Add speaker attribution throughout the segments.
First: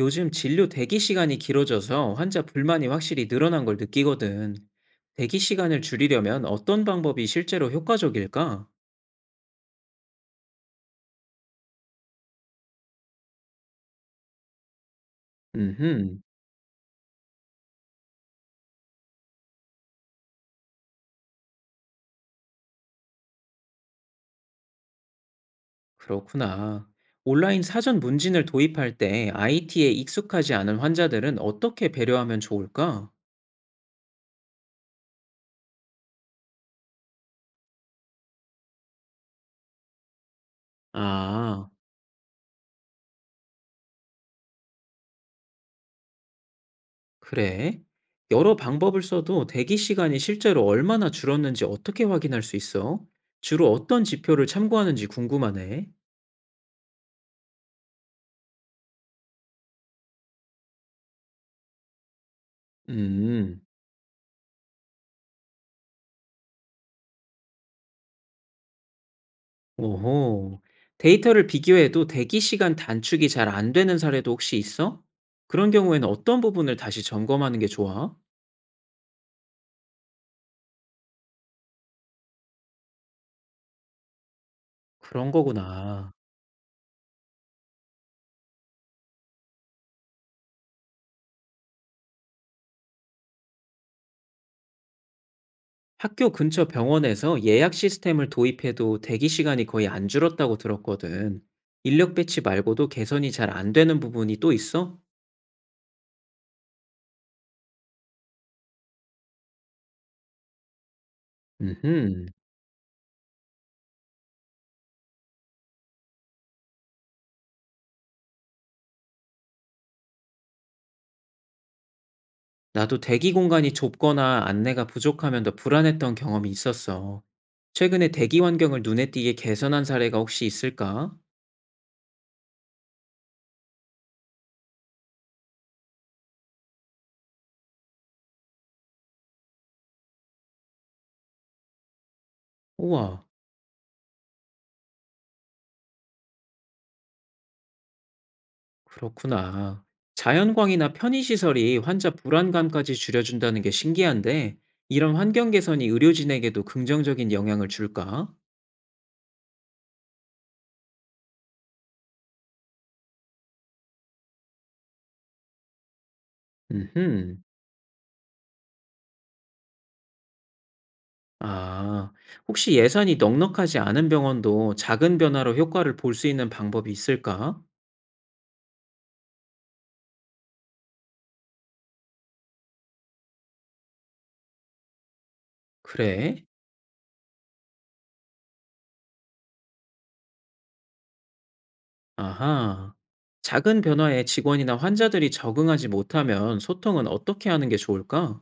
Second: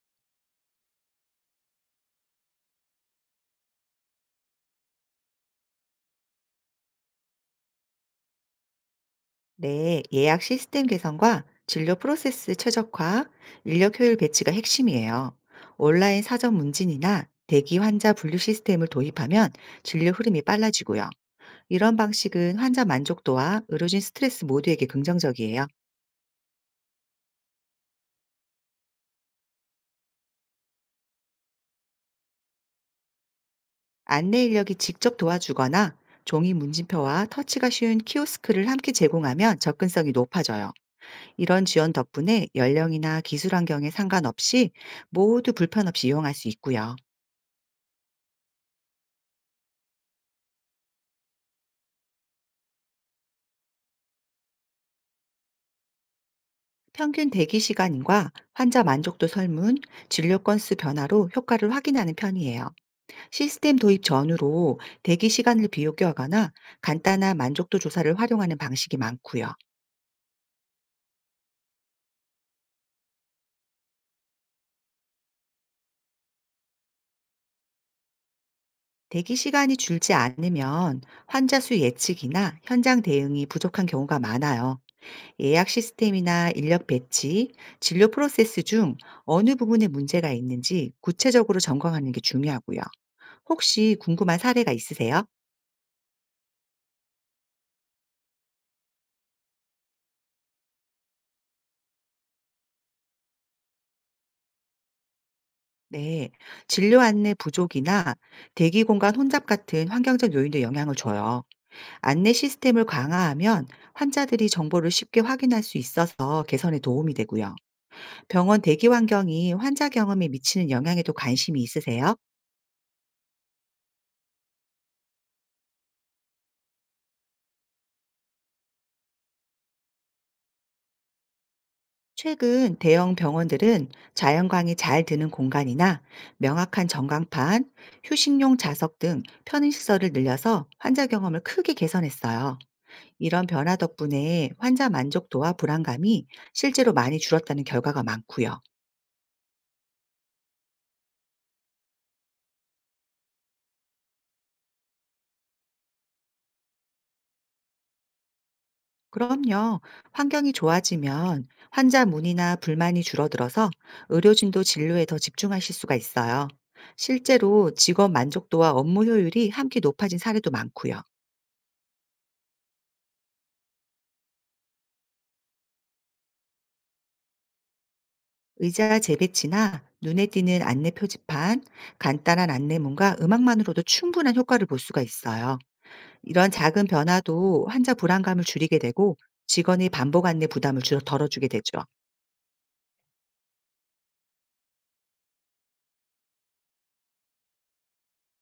Speaker 1: 요즘 진료 대기 시간이 길어져서 환자 불만이 확실히 늘어난 걸 느끼거든. 대기 시간을 줄이려면 어떤 방법이 실제로 효과적일까?
Speaker 2: 네, 예약 시스템 개선과 진료 프로세스 최적화, 인력 효율 배치가 핵심이에요. 온라인
Speaker 1: 음,
Speaker 2: 사전 문진이나 대기 환자 분류 시스템을 도입하면 진료 흐름이 빨라지고요. 이런 방식은 환자 만족도와 의료진 스트레스 모두에게 긍정적이에요.
Speaker 1: 그렇구나. 온라인 사전 문진을 도입할 때 IT에 익숙하지 않은 환자들은 어떻게 배려하면 좋을까?
Speaker 2: 안내 인력이 직접 도와주거나 종이 문진표와 터치가 쉬운 키오스크를 함께 제공하면 접근성이 높아져요. 이런
Speaker 1: 아,
Speaker 2: 지원 덕분에 연령이나 기술 환경에 상관없이 모두 불편 없이 이용할 수 있고요.
Speaker 1: 그래? 여러 방법을 써도 대기 시간이 실제로 얼마나 줄었는지 어떻게 확인할 수 있어? 주로 어떤 지표를 참고하는지 궁금하네.
Speaker 2: 평균 대기 시간과 환자 만족도 설문, 진료 건수 변화로 효과를 확인하는 편이에요.
Speaker 1: 음.
Speaker 2: 시스템 도입 전후로 대기 시간을 비교하거나 간단한 만족도 조사를 활용하는 방식이 많고요.
Speaker 1: 오호. 데이터를 비교해도 대기 시간 단축이 잘 안 되는 사례도 혹시 있어? 그런 경우에는 어떤 부분을 다시 점검하는 게 좋아?
Speaker 2: 대기 시간이 줄지 않으면 환자 수 예측이나 현장 대응이 부족한 경우가 많아요.
Speaker 1: 그런
Speaker 2: 예약
Speaker 1: 거구나.
Speaker 2: 시스템이나 인력 배치, 진료 프로세스 중 어느 부분에 문제가 있는지 구체적으로 점검하는 게 중요하고요. 혹시 궁금한 사례가 있으세요?
Speaker 1: 학교 근처 병원에서 예약 시스템을 도입해도 대기 시간이 거의 안 줄었다고 들었거든. 인력 배치 말고도 개선이 잘 안 되는 부분이 또 있어?
Speaker 2: 네, 진료 안내 부족이나 대기 공간 혼잡 같은 환경적 요인도 영향을 줘요.
Speaker 1: 음흠.
Speaker 2: 안내 시스템을 강화하면 환자들이 정보를 쉽게 확인할 수 있어서 개선에 도움이 되고요. 병원 대기 환경이 환자 경험에 미치는 영향에도 관심이 있으세요?
Speaker 1: 나도 대기 공간이 좁거나 안내가 부족하면 더 불안했던 경험이 있었어. 최근에 대기 환경을 눈에 띄게 개선한 사례가 혹시 있을까?
Speaker 2: 최근 대형 병원들은 자연광이 잘 드는 공간이나 명확한 전광판, 휴식용 좌석 등 편의시설을 늘려서 환자 경험을 크게 개선했어요.
Speaker 1: 우와.
Speaker 2: 이런 변화 덕분에 환자 만족도와 불안감이 실제로 많이 줄었다는 결과가 많고요.
Speaker 1: 그렇구나. 자연광이나 편의시설이 환자 불안감까지 줄여준다는 게 신기한데, 이런 환경 개선이 의료진에게도 긍정적인 영향을 줄까?
Speaker 2: 그럼요. 환경이 좋아지면 환자 문의나 불만이 줄어들어서 의료진도 진료에 더 집중하실 수가 있어요.
Speaker 1: 음흠.
Speaker 2: 실제로 직업 만족도와 업무 효율이 함께 높아진 사례도 많고요.
Speaker 1: 아, 혹시 예산이 넉넉하지 않은 병원도 작은 변화로 효과를 볼 수 있는 방법이 있을까?
Speaker 2: 의자 재배치나 눈에 띄는 안내 표지판, 간단한 안내문과 음악만으로도 충분한 효과를 볼 수가 있어요.
Speaker 1: 그래?
Speaker 2: 이런 작은 변화도 환자 불안감을 줄이게 되고 직원의 반복 안내 부담을 줄어 덜어주게 되죠.
Speaker 1: 아하. 작은 변화에 직원이나 환자들이 적응하지 못하면 소통은 어떻게 하는 게 좋을까?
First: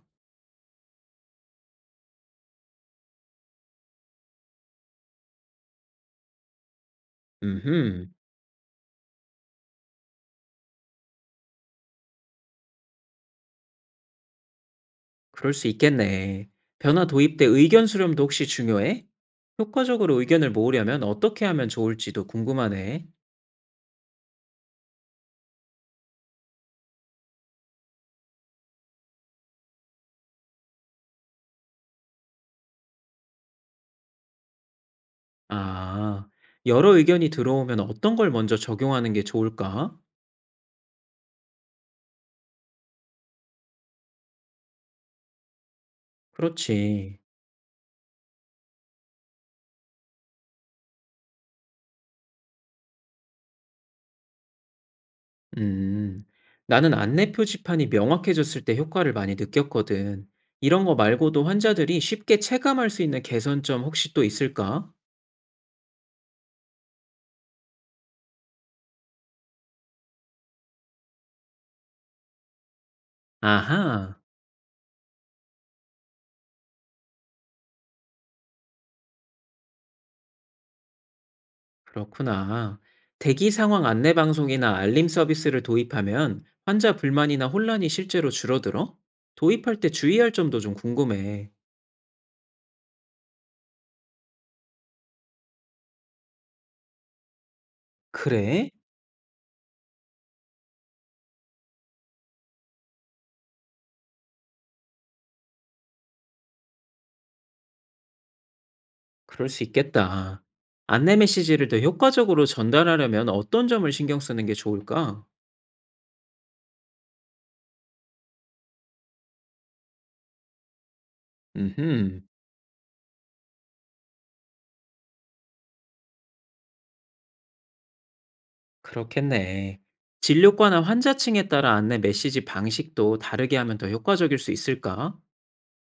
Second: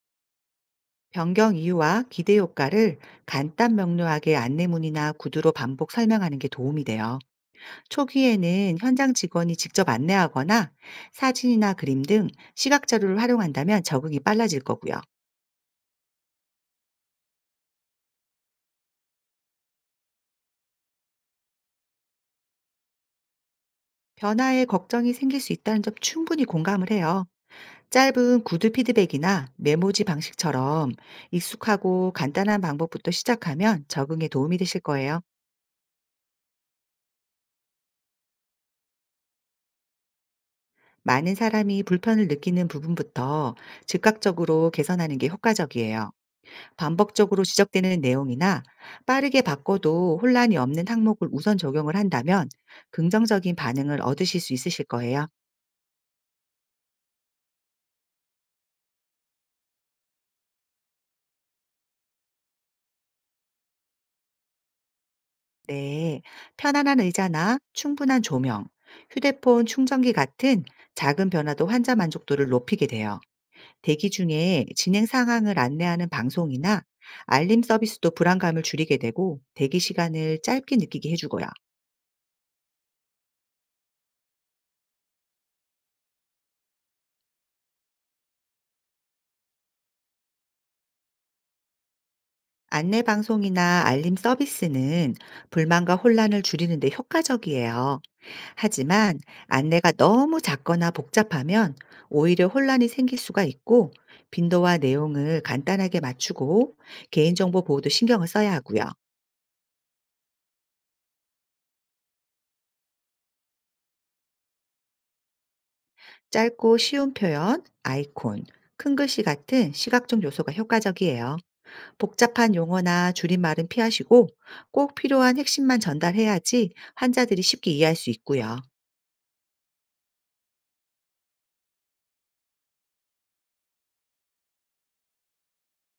Speaker 2: 변경 이유와 기대 효과를 간단 명료하게 안내문이나 구두로 반복 설명하는 게 도움이 돼요.
Speaker 1: 음흠.
Speaker 2: 초기에는 현장 직원이 직접 안내하거나 사진이나 그림 등 시각 자료를 활용한다면 적응이 빨라질 거고요.
Speaker 1: 그럴 수 있겠네. 변화 도입 때 의견 수렴도 혹시 중요해? 효과적으로 의견을 모으려면 어떻게 하면 좋을지도 궁금하네.
Speaker 2: 변화에 걱정이 생길 수 있다는 점 충분히 공감을 해요. 짧은 구두 피드백이나 메모지 방식처럼 익숙하고 간단한 방법부터 시작하면 적응에 도움이 되실 거예요.
Speaker 1: 아, 여러 의견이 들어오면 어떤 걸 먼저 적용하는 게 좋을까?
Speaker 2: 많은 사람이 불편을 느끼는 부분부터 즉각적으로 개선하는 게 효과적이에요.
Speaker 1: 그렇지.
Speaker 2: 반복적으로 지적되는 내용이나 빠르게 바꿔도 혼란이 없는 항목을 우선 적용을 한다면 긍정적인 반응을 얻으실 수 있으실 거예요.
Speaker 1: 음, 나는 안내 표지판이 명확해졌을 때 효과를 많이 느꼈거든. 이런 거 말고도 환자들이 쉽게 체감할 수 있는 개선점 혹시 또 있을까?
Speaker 2: 네. 편안한 의자나 충분한 조명, 휴대폰 충전기 같은 작은 변화도 환자 만족도를 높이게 돼요. 대기
Speaker 1: 아하.
Speaker 2: 중에 진행 상황을 안내하는 방송이나 알림 서비스도 불안감을 줄이게 되고 대기 시간을 짧게 느끼게 해주고요.
Speaker 1: 그렇구나. 대기 상황 안내 방송이나 알림 서비스를 도입하면 환자 불만이나 혼란이 실제로 줄어들어? 도입할 때 주의할 점도 좀 궁금해.
Speaker 2: 안내 방송이나 알림 서비스는 불만과 혼란을 줄이는 데 효과적이에요.
Speaker 1: 그래?
Speaker 2: 하지만 안내가 너무 작거나 복잡하면 오히려 혼란이 생길 수가 있고 빈도와 내용을 간단하게 맞추고 개인정보 보호도 신경을 써야 하고요.
Speaker 1: 그럴 수 있겠다. 안내 메시지를 더 효과적으로 전달하려면 어떤 점을 신경 쓰는 게 좋을까?
Speaker 2: 짧고 쉬운 표현, 아이콘, 큰 글씨 같은 시각적 요소가 효과적이에요.
Speaker 1: 음흠,
Speaker 2: 복잡한 용어나 줄임말은 피하시고 꼭 필요한 핵심만 전달해야지 환자들이 쉽게 이해할 수 있고요.
Speaker 1: 그렇겠네. 진료과나 환자층에 따라 안내 메시지 방식도 다르게 하면 더 효과적일 수 있을까?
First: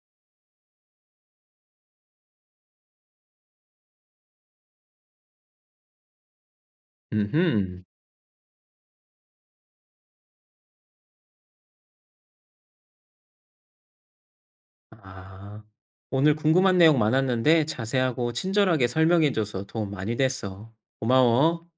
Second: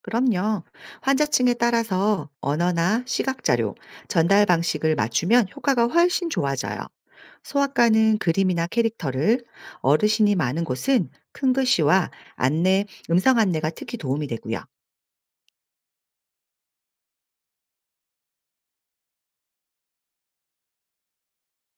Speaker 2: 그럼요. 환자층에 따라서 언어나 시각 자료, 전달 방식을 맞추면 효과가 훨씬 좋아져요.
Speaker 1: 음흠.
Speaker 2: 소아과는 그림이나 캐릭터를, 어르신이 많은 곳은 큰 글씨와 안내, 음성 안내가 특히 도움이 되고요.
Speaker 1: 아, 오늘 궁금한 내용 많았는데 자세하고 친절하게 설명해줘서 도움 많이 됐어. 고마워.